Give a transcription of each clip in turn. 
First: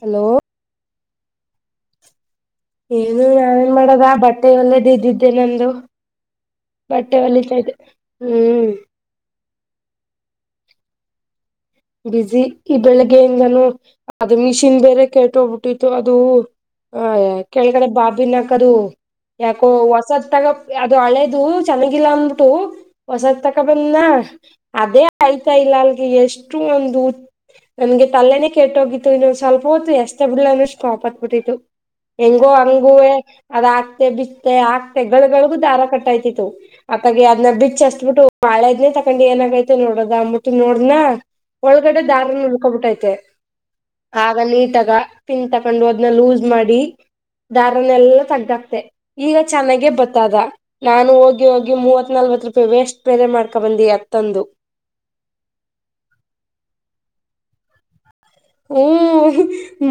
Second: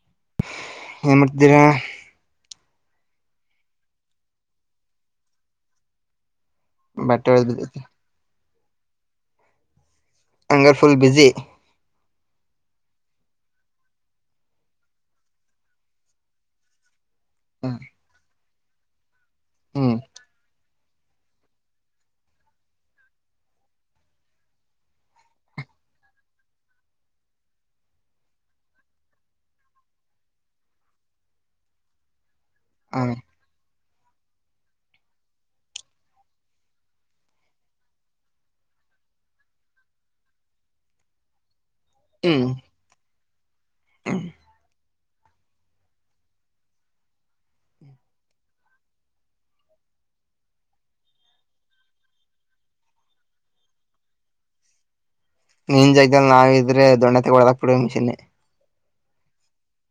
hello [unintelligible] ಏನು ಮಾಡ್ತೀರಾ [unintelligible] ಏನು ನಾನೇನ್ ಮಾಡೋದ ಬಟ್ಟೆ ಒಳ್ಳೇದು ಇದ್ದಿದ್ದೆ ನಂದು [unintelligible] ಬಟ್ಟೆ ಒಳದ್ ಹೊಲಿತ ಇದ್ದೆ ಬಿದ್ದೈತಿ ಹ್ಮ್ [unintelligible] ಅಂಗರ್ಫುಲ್ ಬಿಝಿ [unintelligible] ಬಿಸಿ ಈ ಬೆಳಿಗ್ಗೆಯಿಂದ ನಾನು ಅದು ಮಿಷಿನ್ ಬೇರೆ ಕೆಟ್ಟೋಗ್ಬಿಟ್ಟಿತ್ತು ಅದು [unintelligible] ಹ ಕೆಳಗಡೆ ಬಾಬಿನಕದು [unintelligible] ಯಾಕೋ ಹ್ಮ್ ಹೊಸದ್ ತಗ ಅದು ಹಳೇದು ಚೆನ್ನಾಗಿಲ್ಲ ಅಂದಬಿಟ್ಟು [unintelligible] ಹೊಸದ ತಕ ಬಂದ್ನ ಅದೇ ಆಯ್ತಾ ಇಲ್ಲ ಅಲ್ಗೆ ಎಷ್ಟು ಒಂದು [unintelligible] ನನ್ಗೆ ತಲ್ಲೆನನೆ ಕೆಟ್ಟೋಗಿತ್ತು ಇನ್ನೊಂದು ಸ್ವಲ್ಪ ಹೊತ್ತು ಎಸ್ಥೆ ಬಿಡ್ಲಾ ಅನ್ನಷ್ಟ ಕೋಪ ಬಂದ್ ಬಿಟ್ಟಿತ್ತು [unintelligible] ಹೆಂಗೋ ಹ ಹಂಗುವೆ ಅದ ಹಾಕ್ತೆ ಬಿಸತೆ ಹಾಕ್ತೆ ಗಳಗಳಗು ದಾರ ಕಟ್ಟಾಯ್ತಿತ್ತು [unintelligible] ಅತಾಗ್ ಅದನ ಬಿಚ್ ಅಚ್ಬಿಟ್ಟು ಬಾಳೆದ್ನನೆ ತಕೊಂಡು ಏನಾಗೈತೆ ನೋಡದ ಅಂದ್ಬಿಟ್ಟು ನೋಡಧ್ನಾ [unintelligible] ಒಳಗಡೆ ದಾರ ಹ್ಮ್ ಉಡ್ಕೊಬಿಟ್ಟೈತೆ [unintelligible] ಆಗ ನೀಟಾಗ್ ಪಿನ್ ತಕೊಂಡು ಅದ್ನ ಲೂಸ್ ಮಾಡಿ [unintelligible] ದಾರನ್ಲ್ಲ ತಗ್ಗಾಕ್ತೆ ಈಗ ಚೆನ್ನಾಗೆ ಬತ್ತದ [unintelligible] ನಾನು ಹೋಗಿ ಹೋಗಿ ಮೂವತ್ ನಲ್ವತ್ ರೂಪಾಯಿ ವೇಸ್ಟ್ ಬೇರೆ ಮಾಡ್ಕೊ ಬಂದಿ ಅತ್ತೊಂದು [unintelligible] ನೀನ್ ಜಗದಲ್ಲಿ ನಾವು ಇದ್ರೆ ದೊಣ್ಣ ತಗಳದಾಕ್ ಬಿಡ್ನ್ನೆ [unintelligible] ಹ್ಮ್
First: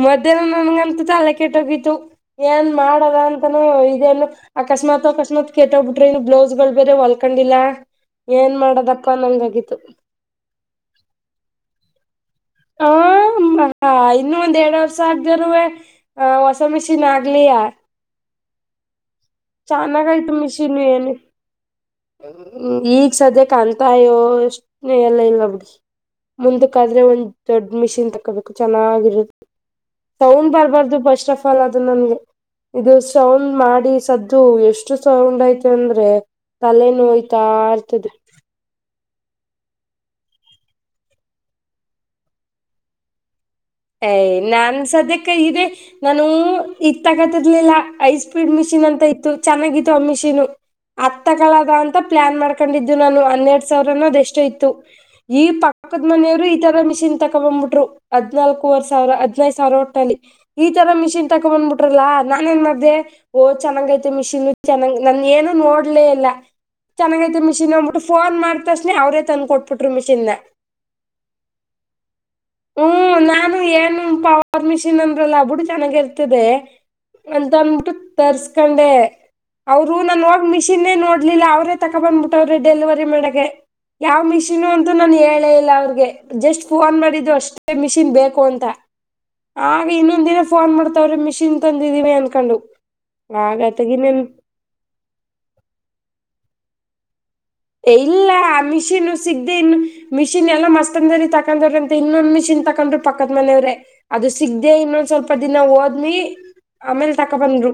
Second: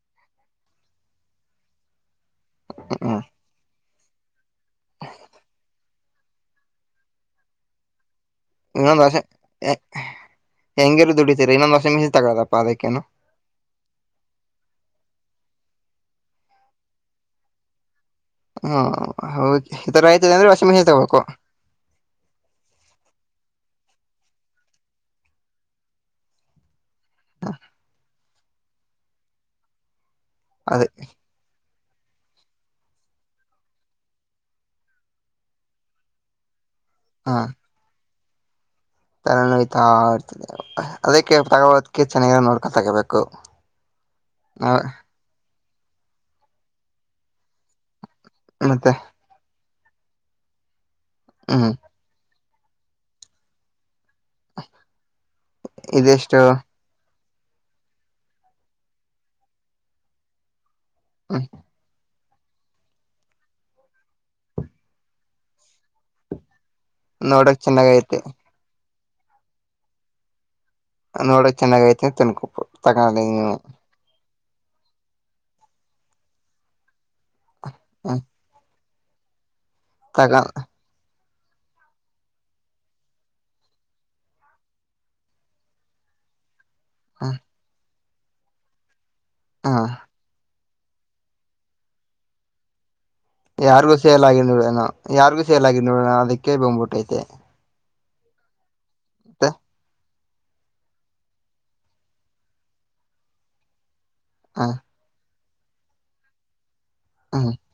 ಮಧ್ಯಾಹ್ನ ನನ್ಗಂತ ತಲೆ ಕೆಟ್ಟೋಗಿತು ಏನ್ ಮಾಡದ ಹ್ಮ್ ಅಂತ [unintelligible] ಾನ ಇದೇನು ಅಕಸ್ಮಾತ್ ಅಕಸ್ಮಾತ್ ಕೆಟ್ಟೋಗ್ಬಿಟ್ರಿ ಇ ಬ್ಲೌಸ್ ಗಳು ಬೇರೆ ಹೊಲ್ಕೊಂಡಿಲ್ಲಾ [unintelligible] ಏನ್ ಮಾಡದಪ್ಪಾ ನಂಗಗತು [unintelligible] ಹೆಂಗೆಲ್ಲ ದುಡಿತೀರಿ ಇನ್ನೊಂದುಸಷ ಮಿಸಿ ತಗೋಪ್ಪ ಅದಕ್ಕೇನು [unintelligible] ಹ ಇನ್ನು ಒಂದ್ ಎರಡ್ ವರ್ಷ ಆಗದರುವೆ ಹೊಸ ಮಿಷಿನ್ ಆಗ್ಲಯಾ [unintelligible] ಹ್ಮ ಹೆ ಈ ತರ ಚೆನ್ನಾಗಯ್ತು ಆಯ್ತದೆ ಅಂದ್ರೆ ವಷಿ ಮಿಹಲ್ ತಗೋಬೇಕು [unintelligible] ಹ್ಮ ಈಗ್ ಸದ್ಯ ಕಾಣ್ತಾಯೋ ಎಷ್ಟ ಎಲ್ಲ ಇಲ್ಲ ಬಿಡಿ [unintelligible] ಮುಂದಕ್ಕ ಆದ್ರೆ ಒಂದ್ ದೊಡ್ ಮಿಷಿನ್ ತಕೋಬೇಕು ಚೆನ್ನಾಗಿರುತ್ತೆ [unintelligible] ಸೌನ್ಡ್ ಅದೇ ಬರ್ಬಾರ್ದು ಬಸ್ [unintelligible] ಫಲ್ ಅದು ನನ್ಗೆ ಇದು ಸೌಂಡ್ ಮಾಡಿ ಸದ್ದು ಎಷ್ಟು ಸೌಂಡ್ ಐತೆ ಅಂದ್ರೆ [unintelligible] ತಲೆ ನೋಯ್ತಾ ಇರ್ತದೆ [unintelligible] ತಲೆ ನೋಯ್ತಾ ಇರ್ತದೆ ಅದಕ್ಕೆ ತಗೋದಕ ಚೆನ್ನಾಗಿರ ನೋಡ್ಕೊತಗೋಬೇಕು [unintelligible] ಯ ನಾನ್ ಸದ್ಯಕ್ಕೆ ಇದೆೇ ನಾನೂ ಇ ತಗತಿರ್ಲಿಲ್ಲ ಐ [unintelligible] ೀಡ್ ಮಿಷಿನ್ ಮತ್ತೆ ಅಂತ ಇತ್ತು ಚೆನ್ನಾಗಿತ್ತು ಆ ಮಿಷಿನ್ ಅ ತ ಹ್ಮ್ ಕಳದ ಅಂತ ಪ್ಲಾನ್ ಮಾಡ್ [unintelligible] ಕಂಡಿದ್ದು ನಾನು ಹನ್ನೆರಡ್ ಸಾವಿರನ್ನ ಅದ್ ಎಷ್ಟೋ ಇತ್ತು ಈ ಪಕ್ಕದ ಇದೆಷ್ಟು ಮನೆಯರು ಈ ತರ ಮಿಷನ್ [unintelligible] ತಕೊ ಬಂಬ್ಬಿಟ್ರು ಹದ್ನಾಲ್ಕೂವರೆ ಸಾವಿರ ಹದಿನೈದು ಸಾವಿರ ಒಟ್ಟಲ್ಲಿ [unintelligible] ಈ ತರ ಮಿಷಿನ್ ಹ್ಮ್ ತಕೊ ಬಂದ್ಬಿಟ್ರಲ್ಲಾ ನಾನೇನ್ ಮಧ್ಯ್ದೆ [unintelligible] ಓಹ್ ಚೆನ್ನಾಗೈತೆ ಮಿಷಿನ್ ಚೆನ್ನಾಗ್ ನನ್ ಏನು ನೋಡ್ಲೇ ಎಲ್ಲ [unintelligible] ಚೆನ್ನಾಗೈಐತಿ ನೋಡಕ್ ಮಿಷಿನ್ ಅಂದ್ಬಿಟ್ಟು ಚೆನ್ನಾಗೈತೆ ಫೊನ್ ಮಾಡತಕ್ಷಸ್ಣೆ ಅವ್ರೇ ತಂದ್ಕ ಕೊಟ್ಬಿಟ್ರಿ ಮಿಷಿನ [unintelligible] ನೋಡೋಕ್ ಚೆನ್ನಾಗ ಐತೆತಿ ತನ್ಕೊಪ್ಪು [unintelligible] ಹ್ಮ್ ನಾನು ಏನು ಪವರ್ ಮಿಷಿನ್ ಅಂದ್ರಲ್ಲ ಬಿಿಟ್ಟಡು ಚೆಾಗಿ ಇರ್ತದೆ ಅಂತಂದ [unintelligible] ತರ್ಕೊಂಡೆ ಅವರು ನ ಹ ತಗ ಮಿಷಿನ್ [unintelligible] ೇ ನೋಡ್ಲಿಲ್ಲ ಅವ್ರೇ ತಕೊ ಬಂದ್ಬಿಟ್ಟವ್ರಿ ಡೆಲಿವರಿ ಮಾಡೆ [unintelligible] ಯಾವ ಮಿಷಿನು ಅಂತೂ ನಾನು ಹೇಳೇ ಇಲ್ಲ ಅವ್ರಿಗೆ [unintelligible] ಜಸ್ಟ್ ಫೋನ್ ಮಾಡಿದ್ದು ಅಷ್ಟೇ ಮಿಷಿನ್ ಬೇಕು ಅಂತ ಹ ಆಗ ಇನ್ನೊಂದಿನ ಫೋನ್ ಮಾಡ್ತಾವ್ರೆ ಮಿಷಿನ್ ತಂದಿದೀವಿ ಅಂದಕೊಂಡು ಯಾರಿಗು ಸೇಲ್ ಆಗಿ ನೋಡೋಣ ಯಾರಿಗೂ ಸೇಲ್ ಆಗರ್ ನೋಡಣ ಅದಕ್ಕೆ ಬೊ್ಬಿಟ್ಟೈತೆ ಇಲ್ಲ ಮಿಷೆನು ಸಿಗ್ದೇನು ಮಿಷಿನ್ ಎಲ್ಲ ಮಸ್ ಅಂದರಿ ತಕೊಂಡ್ರ ಅಂತ ಇನ್ನೊಂದ್ ಮಿಷಿನ್ ತಕೊಂಡ್ರು ಪಕ್ಕದ ಮನೆಯವ್ರೆ ಅದು ಹ ಸಿಗ್ದ ಇನ್ನೊಂದ್ ಸ್ವಲ್ಪ ದಿನ ಓದ್ಮಿ ಆಮೇಲ್ ತಕ ಹ್ಮ್ ಬಂದ್ರು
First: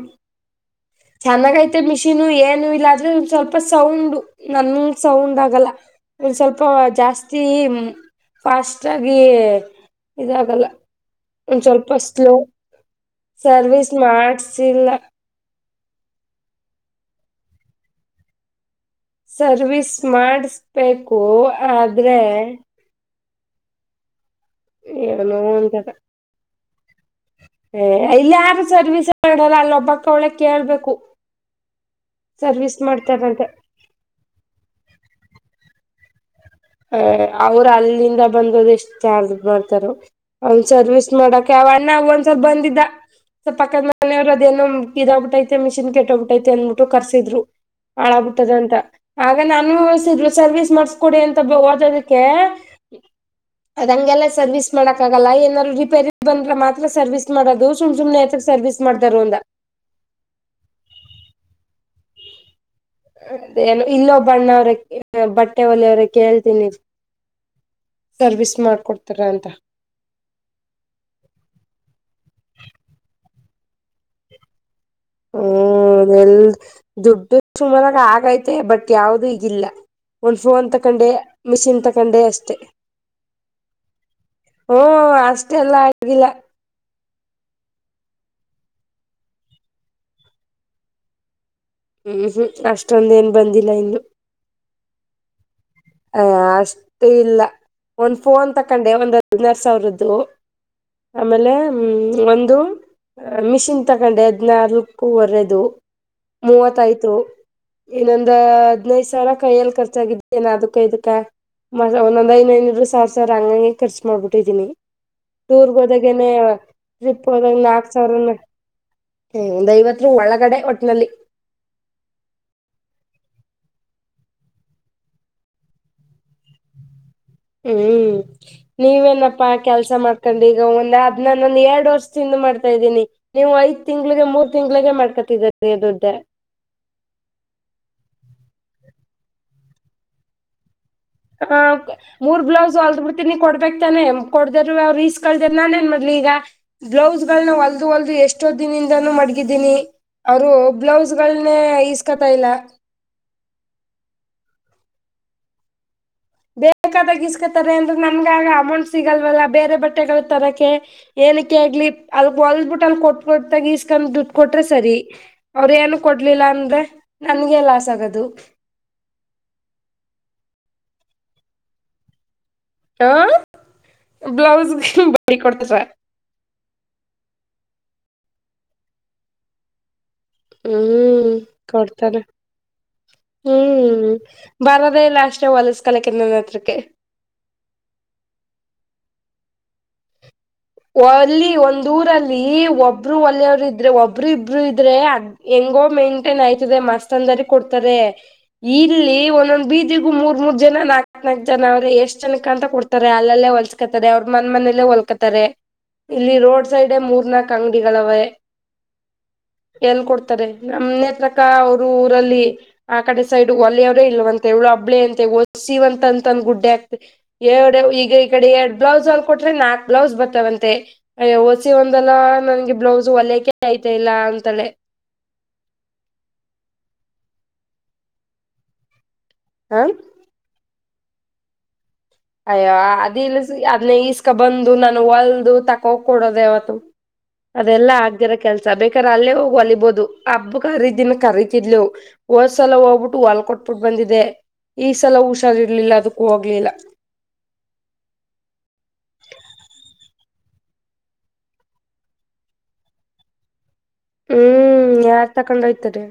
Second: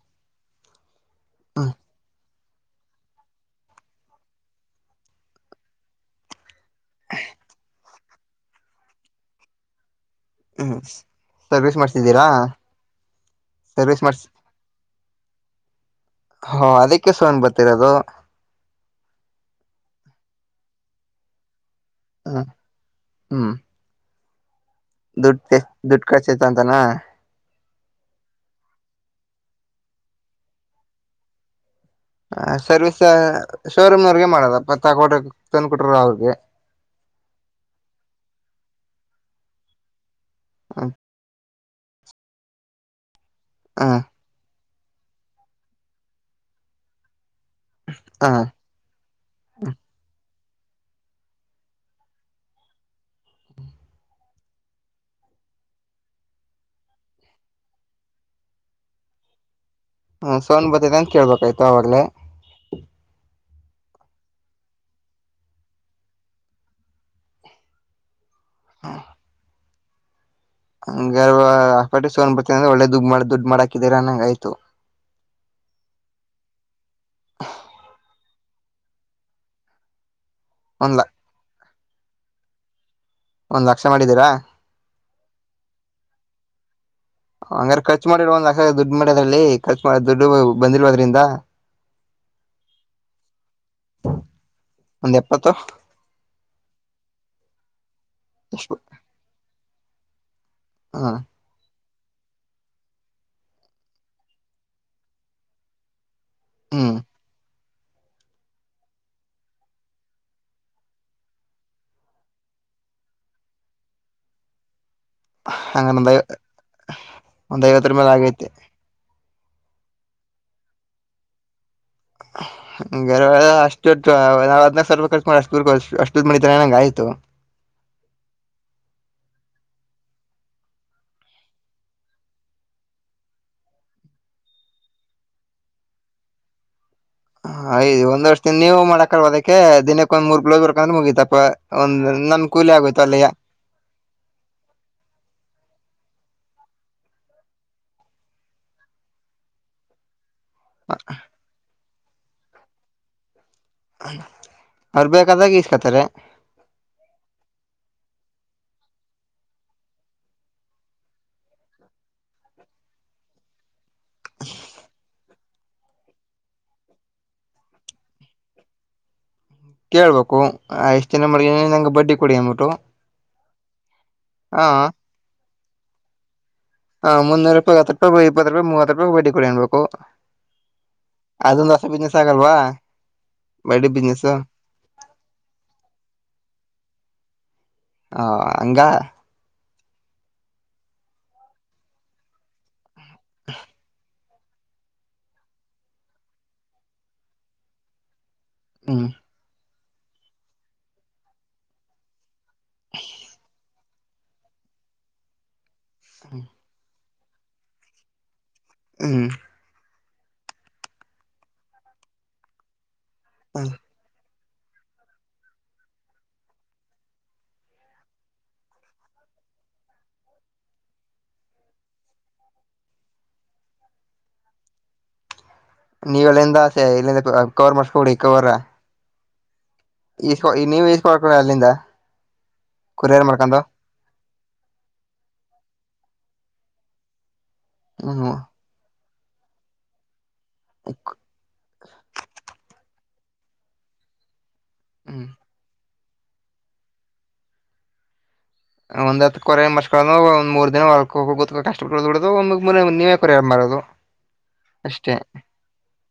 ಹ್ಮ್ ಚೆನ್ನಾಗಐತೆ ಮಿಷೀನ್ ಏನು ಇಲ್ಲ ಆದ್ರೆ ಒ ಸ್ವಲ್ಪ ಸೌಂಡ್ ನನ್ ಸೌಂಡ್ ಆಗಲ್ಲ ಒಂದು ಸ್ವಲ್ಪ ಜಾಸ್ತಿ ಪಷ್ಟಟ ಗ ಇದಾಗಲ್ಲ ಹ್ಮ್ ಒಂದ ಸರ್ವಿಸ್ ಸ್ವಲ್ಪ ಮಾಡ್ಸಿದ್ದೀರಾ ಸ್ಲೋ ಸರ್ವಿಸ್ ಮಾಡ ಸಿಿಲ್ಲ ಹಾ ಅದಕ್ಕೆ ಸೋನ್ ಬರ್ತಿರೋದು ಸರ್ವಿಸ್ ಮಾಡಿಸಬೇಕು ಆದ್ರೆ ಹಾ ಏನೋ ದುಡ್ಡು ಒಂತರ ದುಡ್ಡು ಖರ್ಚೈತ ಅಂತನ ಏ ಇಲ್ಲ ಯಾರು ಸರ್ವಿಸ್ ಮಾಡಲ್ಲ ಅಲ್ಲ ಒಬ್ಬಕ್ಕ ಅವಳ ಕೇಳ್ಬೇಕು ಹ ಸರ್ವಿಸ್ ಶೋರೂಮ್ನವ್ರಗೆ ಮಾಡದಪ್ಪತ್ ಹಾಕಡ ತಂದಕಟ್ರ ಅವ್ರಿಗೆ ಅ ಅವ್ರು ಅಲ್ಲಿಂದ ಬಂದದು ಎಷ್ಟ್ ಚಾರ್ಜ್ ಬರ್ತಾರ ಅವನ್ ಸರ್ವಿಸ್ ಮಾಡಕ ಅವ ಅಣ್ಣ ಒಂದ್ ಸ್ವಲ್ಪ ಬಂದಿದ್ದ ಸ್ವಲ್ಪ ಹ ಪಕ್ಕದ ಮನೆಯವ್ರು ಅದೇನ ಇದಗ್ಬಿಟ್ಟೈತೆ ಮಿಷಿನ್ ಕೆಟ್ಟ್ಬಿಟ್ಟೈತೆ ಅಂದಬಿಟ್ಟು ಕರ್ಸಿದ್ರು ಹಾಳಗ್ಬಿಟ್ಟದ ಹ ಅಂತ ಆಗ ನ ಅನ್ಭವಸಿದ್ರು ಸರ್ವಿಸ್ ಮಾಡಸ್ಕೊಡಿ ಅಂತ ಓದೋದಕ್ಕೆ ಅದಂಗೆಲ್ಲ ಸರ್ವಿಸ್ ಮಾಡಕ್ ಆಗಲ್ಲ ಏನಾರರು ರಿಪೇರಿ ಬಂದ್ರ ಮಾತ್ರ ಸರ್ವಿಸ್ ಮಾಡೋದು ಸುಮ್ ಸುಮ್ನೆ ಆತ ಸರ್ವಿಸ್ ಮಾಡತಾರ ಒಂದ ಹ್ಮ ಸೋನ್ ಬತ ಅಂತ ಕೇಳ್ಬೇಕಾಯ್ತು ಆಾಗೇ ಅದೇನು ಇಲ್ಲೋ ಬಣ್ಣವ್ರ ಬಟ್ಟೆ ಒಲೆಯವ್ರ ಕೇಳ್ತೀನಿ ಸರ್ವಿಸ್ ಮಾಡ್ಕೊಡ್ತಾರ ಅಂತ ಹ ಗರ್ವಪ ಸನ್ ಬರ್ತ ಅಂದ್ರ ಒೆ ದುಡ್ ಮಾಡಿ ದುಡ್ ಮಾಡಾಕಿದೀರಂಗ ಆಯ್ತು ಹ್ಮ ಎಲ್ ದುಡ್ಡು ಸುಮಾರಾಗ ಆಗೈತೆ ಬಟ್ ಯಾವ್ದೂ ಈಗಿಲ್ಲ ಒಂದು ಫೋನ್ ಒಂದ್ ತಕೊಂಡೆ ಮೆಷಿನ್ ತಕೊಂಡೆ ಅಷ್ಟೆ ಒಂದ್ ಲಕ್ಷ ಮಾಡಿದ್ದೀರಾ ಹಓ ಅಷ್ಟೆಲ್ಲ ಆಗ್ಿಲ್ಲ ಹಂಗ್ರ ರ್ಚ್ ಮಾಡಿಲ್ ಒ್ ಅಸ ದುಡ್ಡು ಮಾಡ್ಯದ ಅಲ್ಲಿ ರ್ ಮಾಡ ದುಡ್ಡು ಬಂದಿಲ್ವ ಅದ್ರಿಂದ ಹ್ಮ್ ಹ್ಮ್ ಅಷ್ಟೊಂದ ಏನ್ ಬಂದಿಲ್ಲ ಇಂದು ಒಂದ್ ಎಪ್ಪತ್ತ ಹ ಅಷ್ಟು ಇಲ್ಲ ಒಂದ್ ಫೋನ್ ಎಷ್ಟು ತಕೊಂಡೆ ಒಂದ ನರ್ಸ್ ಅವ್ರದ್ದು ಹ ಆಮೇಲೆ ಹ್ಮ ಒ ಅ ಮಿಷಿನ್ ತಗೊಂಡೆ ಹದ್ನಾಲ್ಕುವರೆದು ಹ್ಮ್ ಮೂವತ್ತಾಯತ ಇನೊಂದ ಹದ್ನೈದ್ ಸಾವಿರ ಕೈಯಲ್ಲಿ ಖರ್ಚಾಗಿದ್ದ ನ ಅದಕ್ಕ ಇದಕ್ಕ ಒಂದೊಂದ ಐದನೈನೂರು ಸಾವಿರ ಸಾವಿರ ಹಂಗಂಗೆ ಖರ್ಚು ಮಾಡ್ಬಿಟ್ಟಿದೀನಿ ಟೂರ್ ಹಂಗ ಒಂದ್ ಹೋದಾಗ ಐ ನೆ ಟ್ರಿಪ್ ಹೋದಾಗ ಒಂದ್ ನಾಕ ಐವತ್ತರ ಮೇಲೆ ಸಾವಿರ ಆಗೈತೆ ಏ ಒಂದಐವತ್ರ ಒಳಗಡೆ ಒಟ್ಟಿನಲ್ಲಿ [inaudible] ಗರವ ಅಷ್ಟ ನಾವ್ ಹದಿನನಾ ಸಾವಿ ರೂಪ ಕರ್ಕಿ ಅಷ್ಟು ಅಷ್ಟೊ್ ಮಣಿಿದ ನಂಗ ಆ್ತು ಹ್ಮ್ ನೀವೇನಪ್ಪಾ ಕೆಲ್ಸ ಮಾಡ್ಕೊಂಡು ಈಗ ಒಂದ್ ಹದ್ ನಾನೊಂದ್ ಎರಡು ವರ್ಷ ತಿಿಂದ ಮಾಡ್ತಾ ಇದ್ದೀನಿ ನೀವು ಐದ್ ತಿಂಗ್ಳಿಗೆ ಮೂರ್ ತಿಂಗ್ಳಿಗೆ ಮಾಡ್ಕೊತಿದ್ದೀರ ದುಡ್ಡೇ ಯ್ದು ಒಂದ ವರ್ಷದಿನ ನೀವು ಮಾಡಕಲ್ ಅದಕ್ಕೆ ದಿನಕ್ಕೆ ಒಂದ್ ಮೂರ್ ಬ್ಲೌಸ್ ಬರ್ಕಂದ್ರೆ ಮುಗಿತ ಹ ಮೂರ್ ಬ್ಲೌಸ್ ಹೊಲ್ದ ಬಿಡ್ತೀನಿ ಕೊಡ್ಬೇಕೇಕ್ ತಾನೆ ಕೊಡ್ದರು ಅವ್ರು ಈಸ್ ಕಳ್ದರ್ ನಾನ್ ಏನ್ ಮಾಡ್ಲಿ ಈಗ ಬ್ಲೌಸ್ಗಳನ್ನ ಹೊಲ್ದು ಹೊಲ್ದು ಎಷ್ಟೋ ದಿನದಿಂದಾನೂ ಮಡಗಿದೀನಿ ಅವರು ಬ್ಲೌಸ್ ಗಳನೆ ಇಸ್ಕೊತಾ ಇಲ್ಲ ಅವ್ರು ಬೇಕಾದಾಗ ಇಸ್ಕತ್ತಾರೆ ಬೇಕಾದ ಇಸ್ಕೊತಾರೆ ಅಂದ್ರೆ ನಮ್ಗ ಆಗ ಅಮೌಂಟ್ ಸಿಗಲ್ವಲ್ಲ ಬೇರೆ ಬಟ್ಟೆಗಳು ತರಕೆ ಏನಕ್ಕೆ ಆಗ್ಲಿ ಅದ ಹೊಲ್ಬಿಟ್ಟನ್ ಕೊಟ್ಟ ಕೊಟ್ಟತಾಗ ಇಸ್ಕೊಂಡ್ ದುಡ್ ಕೊಟ್ರೆ ಸರಿ ಅವ್ರಏನು ಕೊಡ್ಲಿಲ್ಲ ಅಂದ್ರೆ ನನ್ಗೆ ಲಾಸ್ ಆಗದು ಕೇಳ್ಬೇಕು ಎಷ್ಟು ಜನ ಮಾಡ್ ನಂಗೆ ಬಡ್ಡಿ ಕೊಡಿ ಅಂದ್ಬಿಟ್ಟು ಹ ಹ ಬ್ಲೌಸ್ ಬಡ್ಡಿ ಕೊಡ್ತದ ಹಾ ಮುನ್ನೂರು ರಪಿ ಹತ್ತು ರೂಪಿ ಇಪ್ಪತ್ತು ರೂಪಾಯ ಮೂವತ್ತು ರೂಪಾಯಿ ಬೇಿ ಕೊಡಿ ಅನ್ಬೇಕು ಹ್ಮ್ ಅದೊಂದು ಹೊಸ ಕೊಡ್ತಾರ ಬಿಸ್ನೆಸ್ ಆಗಲ್ವಾ ಬಡ್ಡಿ ಹ್ಮ್ ಬಿಸ್ನೆಸ್ ಬರೋದೇ ಇಲ್ಲ ಅಷ್ಟೇ ಹೊಲಿಸ್ ಕಲಕ್ಕೆನ್ನನ್ ಹತ್ರಕ ಹ ಹಂಗ ಅಲ್ಲಿ ಒಂದ ಊರಲ್ಲಿ ಒಬ್ರು ಒಳ್ಳೆಯವರು ಇದ್ರೆ ಒಬ್ರು ಇಬ್ರು ಇದ್ರೆ ಹೆಂಗೋ ಮೇಂಟೇನ್ ಆಯ್ತದೆ ಮಸ್ತ್ ಅಂದಾರಿ ಕೊಡ್ತಾರೆ ಹ್ಮ್ ಇಲ್ಲಿ ಒಂದೊಂದ್ ಬೀದ ಇದಗೂ ಮೂರ್ ಮೂ ಜನ ನಾಕ್ತ್ ನಾಕಕ್ ಜನ ಅವ್ರೆ ಎಷ್ಟ್ ಜನ ಕ ಅಂತ ಕೊಡ್ತಾರೆ ಅಲ್ಲೇ ಹೊಲ್ಸ್ಕತಾರೆ ಅವ್ರ ಮನೇಲ್ಲೇ ಹೊಲ್ ಹಾತಾರೆ ಇಲ್ಲಿ ರೋಡ್ ಸೈಡ್ ಮೂರ್ ನಾಕ್ ಅಂಗಡಿಗಳವೆೆ ಹ್ಮ್ ಎಲ್ ಕೊಡ್ತಾರೆ ನಮನೆೇತ್ರಕ ಅವರು ಊರಲ್ಲಿ ಆ ಕಡೆ ಸೈಡ್ ಒಲೆಯವರು ಇಲ್ವಂತ ಎಳು ಅಬ್ಳ ಅಂತೆ ಒಸಿವಂತ ಅಂತಂದ ಗುಡ್ಡೆ ಆಗ್ತ ಎರಡು ಈಗ ಈ ಕಡೆ ಎರಡ್ ಬ್ಲೌಸ್ ಅಲ್ಲಿ ಕೊಟೆ ನಾಕ್ ಬ್ಲೌಸ್ ಬರ್ತಾವವಂತ ಮತ್ತ ಸಿ ಒಂದಲ್ಲಾ ನನ್ಗೆ ಬ್ಲೌಸ್ ಒಲಕೆ ಐ್ತೆ ಇಲ್ಲ ಅಂತಳೆ ನೀವ ಎಲ್ಲಿಂದ ಆಸೆ ಎಲ್ಲಿಂದ ಕವರ್ ಮಾಡಸ್ಕೊಡಿ ಕವರ್ ಹಾ ಇಸ್ ನೀವ್ ಇಸ್ ಮಾಡಕೋಿ ಅಲ್ಲಿಂದ ಅಯ್ಯೋ ಕೊರಿಯರ್ ಅದಿಲ್ಸ್ ಮಾಡ್ಕೊಂಡು ಅದ್ನ ಈಸ್ಕಬಂದು ನಾನು ಒಲ್ದು ತಕೋಹೋಗ್ ಕೊಡೋದ್ ಯಾವತ್ತು ಅದೆಲ್ಲಾ ಆಗ್ದೆ ಇರ ಹ್ಮ್ ಕೆಲ್ಸ ಬೇಕಾದ್ರೆ ಅಲ್ಲೇ ಹೋಗಿ ಒಲಿಬೋದು ಹಬ್ಬ ಹರೀದಿನಕ್ ಕರೀತಿದ್ಲು ಹೋದ್ಸಲ ಹೋಗ್ಬಿಟ್ಟು ಹೊಲ್ ಕೊಟ್ಬಿಟ್ಟು ಬಂದಿದ್ದೆ ಈ ಸಲ ಹ್ಮ್ ಹುಷಾರಿರ್ಲಿಲ್ಲ ಅದುಕ್ಕೂ ಹೋಗ್ಲಿಲ್ಲ ಒಂದ್ ಹತ್ತ್ ಕೊರೆ ಮಸ್ಕೊಲನ ಒಂದ್ ಮೂರ್ ದಿನ ಹೋಗೋ ಕಷ್ಟದು ಬಿಡದುಮ ನೀವೇ ಕೊರಿಾರಾರೋದು ಹ್ಮೂ ಯಾರ್ ತಕೊಂಡೊಯ್ತರೆ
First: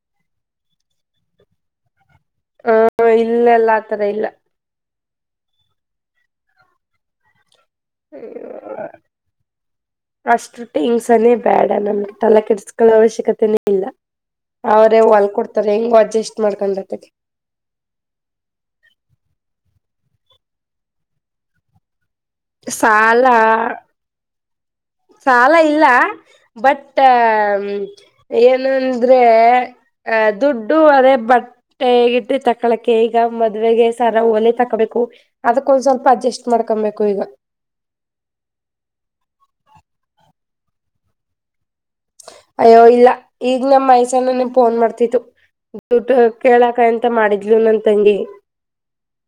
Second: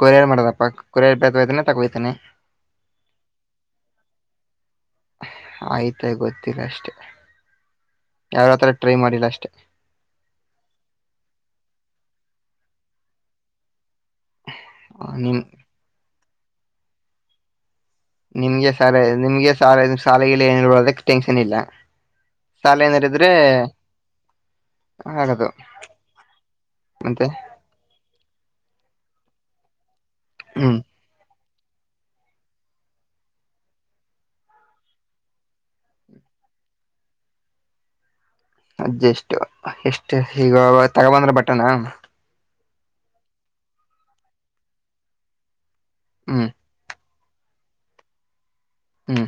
ಕೊರಿಯರ್ ಮಾಡದಪ್ಪಾ ಕೊರಿಯರ್ ಬೆಗಹೊಯ್ತಾನೆ ತಗೋತಾನನೆ ಹ್ಮೂ ಇಲ್ಲೇಲ್ಲ ಆ ತರ ಇಲ್ಲ ಐತೆ ಗೊತ್ತಿಲ್ಲ ಅಷ್ಟೆ ಯಾವತ್ತದ್ರ ಟ್ರೈ ಮಾಡಿಲ್ಲ ಅಷ್ಟೆ ಅಷ್ಟು ಟಿಂಗ್ಸನ್ನೆ ಬೇಡ ನಮ್ಗೆ ತಲೆ ಕೆಡಸ್ಕೊಳ್ಳೋ ಅವಶ್ಯಕತೆನೇ ಇಲ್ಲ ಅವ್ರೇ ಹೊಲ್ ನಿಮ್ ಕೊಡ್ತಾರೆ ಇಲ್ ಅಡ್ಜಸ್ಟ್ ಮಾಡ್ಕೊಂಡ್ ಬತ್ತದೆ ನಿಮ್ಗೆ ಸಾಲೆ ನಿಮ್ಗೆ ಸಾಲೆ ಸಾಲೆಗಿಲೆ ಏನುಇಲ್ವಲ್ಲ ಅದುಕ್ ಟೆನ್ಷನ್ ಇಲ್ಲ ಸಾಲೆ ಏನಾರಿದ್ರೆ ಸಾಲ ಸಾಲ ಇಲ್ಲ ಬಟ್ ಮತ್ತೆ ಮ್ ಏನಂದ್ರೇ ಅ ಹ್ಮ್ ದುಡ್ಡು ಅದೆ ಬಟ್ ಟೇ ಇಟ್ಟೀರ್ ತಕ್ಕಳಕ್ಕೆೆ ಈಗ ಮದ್ವೆೆಗೆ ಸರಾ ಓಲೆ ತಕ್ಕೊಬೇಕು ಅದುಕ್ಕೊಂದ್ ಸ್ವಲ್ಪ ಅಡ್ಜಸ್ಟ್ ಮಾಡ್ಕೊಬೇಕು ಈಗ ಅಜ್ಜೆಸ್ಟು ಎಷ್ಟು ಈಗ ತಗೊಬಂದ್ರ ಬಟ್ಟೆನಾ ಅಯ್ಯೋ ಇಲ್ಲ ಈಗ ನಮ್ಮ ಮೈಸಣ್ಣನೆ ನಿ ಫೋನ್ ಮಾಡ್ತಿತ್ತು ದುಡ್ ಹ್ಮ್ ಕೇಳಕಂತ ತ ಮಾಡಿದ್ಲು ನನ್ ತಂಗಿ ಹ್ಮು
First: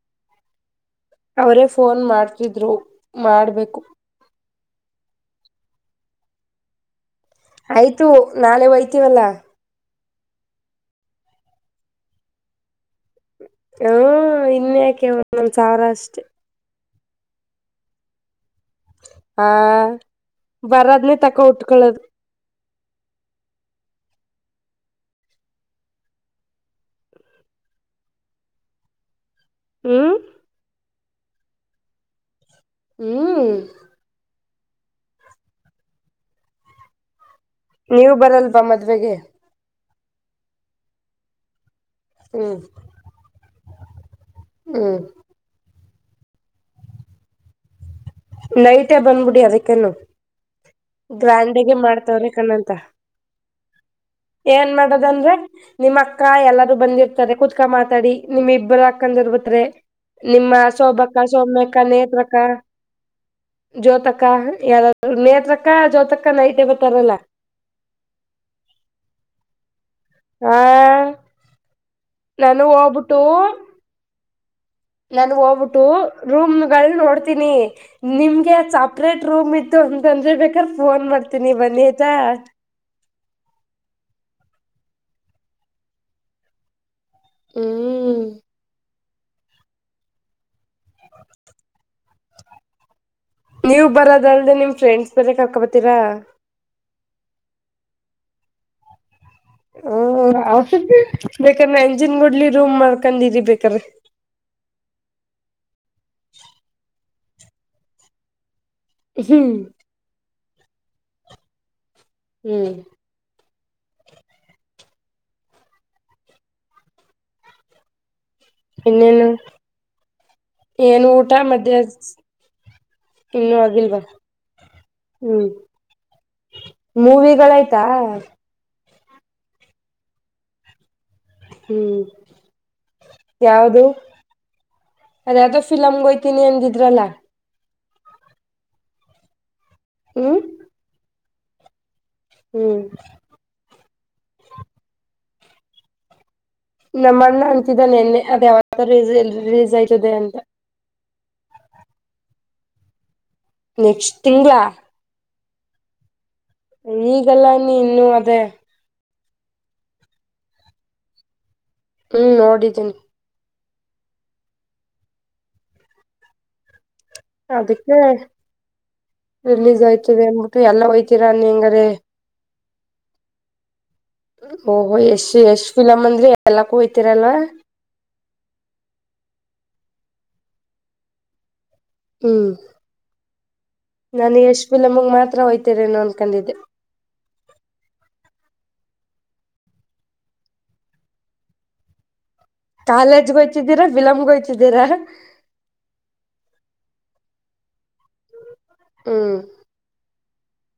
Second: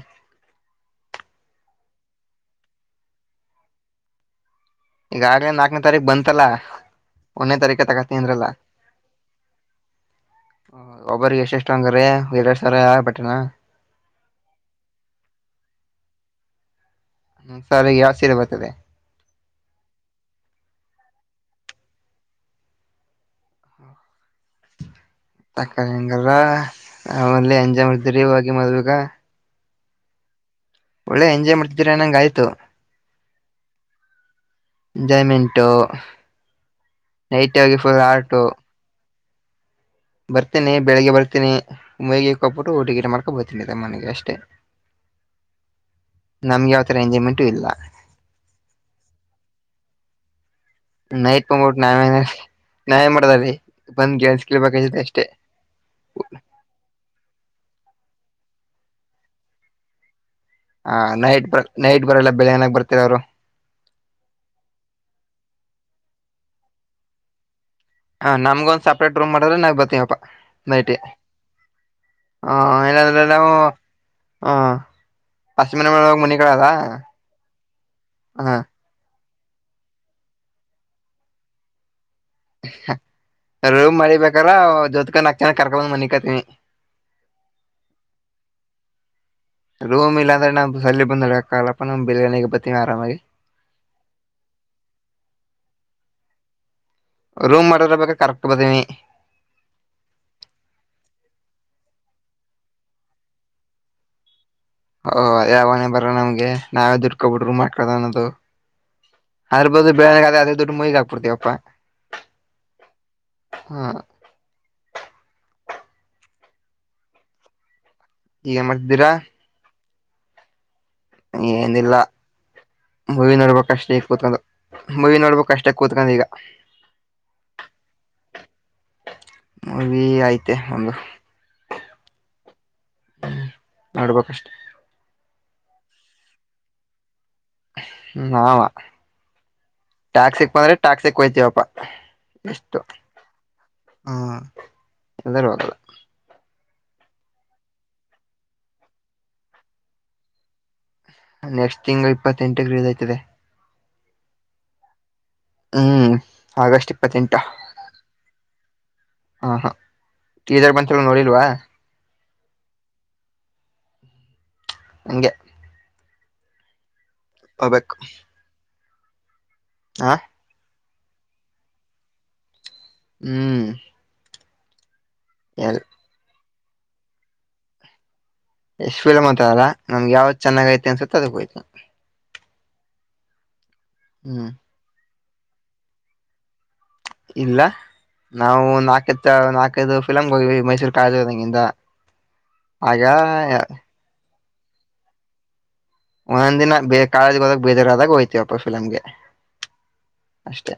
ಅವ್ರೇ ಫೋನ್ ಮಾಡ್ತಿದ್ರು ಮಾಡ್ಬೇಕು ಈಗಾಗ್ಲೇ ನಾಕ್ನೇ ತಾರೀಕ್ ಬಂತಲ್ಲ ಒಂದನೇ ತಾರೀಕ ಆಯ್ತು ತಗಿನಿಂದ್ರಲ್ಲ ನಾಳೆ ಒಯ್ತೀವಲ್ಲ ಒಬ್ಬರಿಗೆ ಎಷ್ಟ್ ಎಷ್ಟ್ ಹಂಗರ್ರೆ ಎರಡ್ ಸಾವ್ರ ಬಟ್ಟೆನ ಹು ಇನ್ನು ಯಾಕೆ ಒಂದೊಂದ್ ಸಾವ್ರ ಅಷ್ಟೇ ಒಂದ್ಸರಿಗೆ ಯಾವ್ ಸೀರೆ ಬರ್ತದೆ ಹಾ ಬರದ್ನೇ ತಕೋ ಉಟ್ಕೊಳ್ಳೊದು ತಕರಿ ಹಂಗರ ಒಳ್ಳೇ ಎಂಜಾಯ್ ಮಾಡ್ತೀರಿ ಇವಾಗ್ ಮದ್ವಿಗ ಇವ್ ಒಳ್ಳೆ ಎಂಜಾಯ್ ಮಾಡ್ತಿದ್ದಿರ ಅನಂಗ್ ಆಯ್ತು ಹ್ಮುವ್ ಂಜಯ್ ಮೆಂಟೂ ನೈಟ್ ಆಗಿ ನೀವ್ ಬರಲ್ವಾ ಮದ್ವೆೆಗೆ ಬರ್ತಿನಿ ಬೆಳಗ್ಗೆ ಬರ್ತಿನಿ ಮುಯ್ ಹ್ಮ್ ಕೊಟ್ಬಿಟ್ಟು ಊಟ ಗೀಟ ಮಾಡ್ಕೊ ಬರ್ತೀನತ್ತಗೆ ಮನೆಗೆ ಅಷ್ಟೆ ಹ್ಮು ನಮ್ಗೆಯಾವ್ತರ ಎಂಜಾಯ್ಮೆಂಟು ಇಲ್ಲ ನೈಟೇ ಬಂದ್ಬಿಡಿ ಅದಕ್ಕೆನು ಗ್ರ್ಯಾಂಡಗೆ ಮಾಡ್ತವ್ರೆ ಕನಂತ ನಾಯೇನ್ ಮಾಡದದಿ ಏನ್ ಮಾಡದಂದ್ರೆ ನಿಮ್ ಅಕ್ಕ ಎಲ್ಲಾರೂ ಬಂದಿ ತ್ತಾರೆ ಕುತ್ಕನ್ ಮಾತಾಡಿ ನಿಮ್ ಇಬ್ರು ಅಕ್ಕಂದ್ರು ಬಿಟ್ರೆ ನಿಮ್ಮ ಹ ಸೋಬಕ್ಕ ನೈಟ್ ಬ ಸೊಮ್ನಕ್ಕ ನೈಟ್ ಬರಲ್ಲ ನೇತ್ರಕ್ಕ ಬೆಳಗ್ನಾಗ ಬರ್ತಾರ ಅವರು ಜ್ಯೋತಕ್ಕ ಯಾರಾದ್ರು ನೇತ್ರಕ್ಕ ಜ್ಯೋತಕ್ಕ ನೈಟ್ ಇರ್ತಾರಲ್ಲ ಹಾ ನಮ್ಗಂದ್ ಸಪ್ರೇಟ್ ರೂಮ್ ಮಾಡಿದ್ರೆ ನಾವ್ ಬರ್ತಿವಪ್ಪ ಓ ಹಾ ಹೋಗ್ಬಿಟ್ಟು ಎಲ್ಲಾದ್ರಲ್ಲೂ ಹು ನನ್ಹೋಗ್ಬಿಟ್ಟು ರೂಮ್ಗಳ್ ನೋಡ್ತೀನಿ ನಿಮ್ಗೆ ಹ ಚಪ್ ಟ್ರೇಟ್ ರೂಮ್ ಇತ್ತು ಅಂತಂದ್ರೆ ಬೇಕದ್ರೆ ಫೋನ್ ಮಾಡ್ತೀನಿ ಬನ್ನಿ ಆಯ್ತಾ ರೂಮ್ ಮಾಡಿಬೇಕಾರ ಜೋತ್ಕ ನಾಕ್ ಜನ ಕರ್ಕೊಬಂದ್ ಮನಿಕತಿನಿ ಹ್ಮ್ ರೂಮ್ ಇಾಂದ್ರೆ ನಾ್ ಸಲ್ಲಿ ಬಂದ್ಕಲ್ಲಪ್ಪ ನಮ್ ಬಿರಿಯಿಿಗೆ ಬರ್ತೀವಿ ಆರಾಮಾಗಿ ನೀವು ಬರೋದಲ್ದೆ ನಿಮ್ ಫ್ರೆಂಡ್ಸ್ ಬರಕ್ ಕಾಕೊಬತೀರಾ ರೂಮ್ ಮಾಡಿರ ಬಾ ಕರೆಕ್ಟ್ ಬದೀನವಿ ಹ ಬೇಕಾರಾ ಎಂಜಿನ್ ಗಡ್ಲಿ ರೂಮ್ ಮಾಡ್ಕಿರಿ ಬೇಕ್ರ ಹಓ ಯಾವನೇ ಬರ ನಮ್ಗೆ ನಾವೇ ದುಡ್ಕೊಬ ಬಿಡರು ಮಾಡ್ಕ್ದ ಅನ್ನೋದು ಹ್ಮ್ ಆರ್ಬೋದು ಅದೇ ದುಡ್ಡು ಮೈಗ ಹಾಕ್ಬಡ್ತಿವಪ್ಪಾ ಹ್ಮ್ ಹಾ ಏನ್ ಮಾಡ್ತಿದ್ದೀರಾ ಇನ್ನೇನು ಏನು ಊಟ ಮಧ್ಯ ಏನಿಲ್ಲ ಮೂವಿ ನೋಡ್ಬೇಕಕ್ ಅಷ್ಟೇ ಇಗ್ತತ್ ಅದು ಮೂವಿ ಹ್ಮ್ ನೋಡ್ಬೇಕಕ್ು ಕಷ್ಟಕ್ ಕೂತ್ಕೊಂಡ ಈಗ ಮೂವಿಗಳಾಯ್ತಾ ಮೂವಿ ಆಯ್ತೆ ಒಂದು ಹ್ಮ್ ಯಾವ್ದ ನೋಡ್ಬೇಕಷ್ಟೆ ಅದೇದ ಫಲಮ್ಗೆೋಗಯ್ತನಿ ಅಂದಿದ್ರಲ್ಲ ನಾವ ಹ್ಮ್ ಟ್ಯಾಕ್ಸಿಕ್ ಬಂದ್ರೆ ಟ್ಯಾಕ್ಸಿಕ್ ಹೊಯ್ತೀವಪ್ಪಾ ಎಷ್ಟು ಹ್ಮ್ ಹ ಎಲ್ಲರೂ ಹದಲ್ಲ ನಮ್ಮ ಅಣ್ಣ ಅಂತಿದ್ದ ನಿೆನ್ನೆ ಅದ ಯಾವರಿಲೀಸ್ ಆಯ್ತದೆ ಅಂತ ನೆಕ್ಸ್ಟ್ ತಿಂಗಳು ಇಪ್ಪತ್ತೆಂಟ ರ್ರೀಸ್ ಆಯ್ತದೆ ನೆಕ್ಸ್ಟ್ ತಿಂಗಳಾ ಹ್ಮ್ ಆಗಸ್ಟ್ ಇಪ್ಪತ್ತೆಂಟು ಈಗಲ್ಲ ನೀ ಇನ್ನು ಅದೇ ಹಾ ಹಾ ಟೀಸರ್ ಬಂತ ಎಲ್ಲ ನೋಡಿಲ್ವಾ ಹ್ಮ್ ನೋಡಿದ್ದೀನಿ ನಿಂಗೆ ಹೋಗ್ಬೇಕು ಅದಕ್ಕೆ ರಿಲೀಸ್ ಹ ಆಯ್ತದೆ ಅನ್ಬಿಟ್ಟು ಎಲ್ಲ ಹಯ್ತೀರ ನೀ ಹೆಂಗಾರೆ ಹ್ಮ್ ಓಹೋ ಎಷ್ಟ್ ಎಷ್ಟ್ ಎಲ್ ಕಲಂದ್ರಿ ಎಲ್ಲ ಕೂಯ್ತರಲ್ವಾ ಎಷ್ಟುಫಲಮ್ತ ಅಲ್ಲ ನಮ್ಗೆ ಯಾವ್ದ ಚೆಾಗೈಐತಿ ಅಸ ಅದಕ್ಕೆ ಹೋಯ್ತು [unintelligible] ಹ್ಮ್ ನಾನು ಹ್ಮ್ ಯಶ್ ಫಿಲಂ ಗೆ ಮಾತ್ರ ಹೋಯ್ತಿರೇನೋ ಅನ್ಕೊಂಡಿದ್ದೆ ಇಲ್ಲ ನಾವು ನಾಲ್ಕತ್ತ ನಾಕೈದು ಫಿಲಮ್ ಹೋಗ್ವಿ ಮೈಸೂರು ಕದಂಗಿಂದ ಕಾಲೇಜ್ಗಯ್ಿದ್ದೀರಾ ಫ ಫಿಲಂ ಹೋಗ್ತಾ ಇದ್ದೀರಾ ಒಂದೊಂದಿನ ಕಾಲೇಜು ಹೋದಾಗ ಬೇಜರ್ ಆದಾಗ ಹಯ್ತೀವಪ್ಪ ಫಿಲಮ್ಗೆ ಹ್ಮ್ ಅಷ್ಟೆ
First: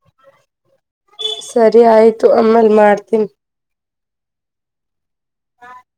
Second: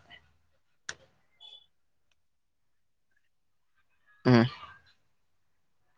ಸರಿ ಆಯ್ತು ಆಮೇಲ್ ಮಾಡ್ತೀನಿ ಹ್ಮ ಹಾ [unintelligible]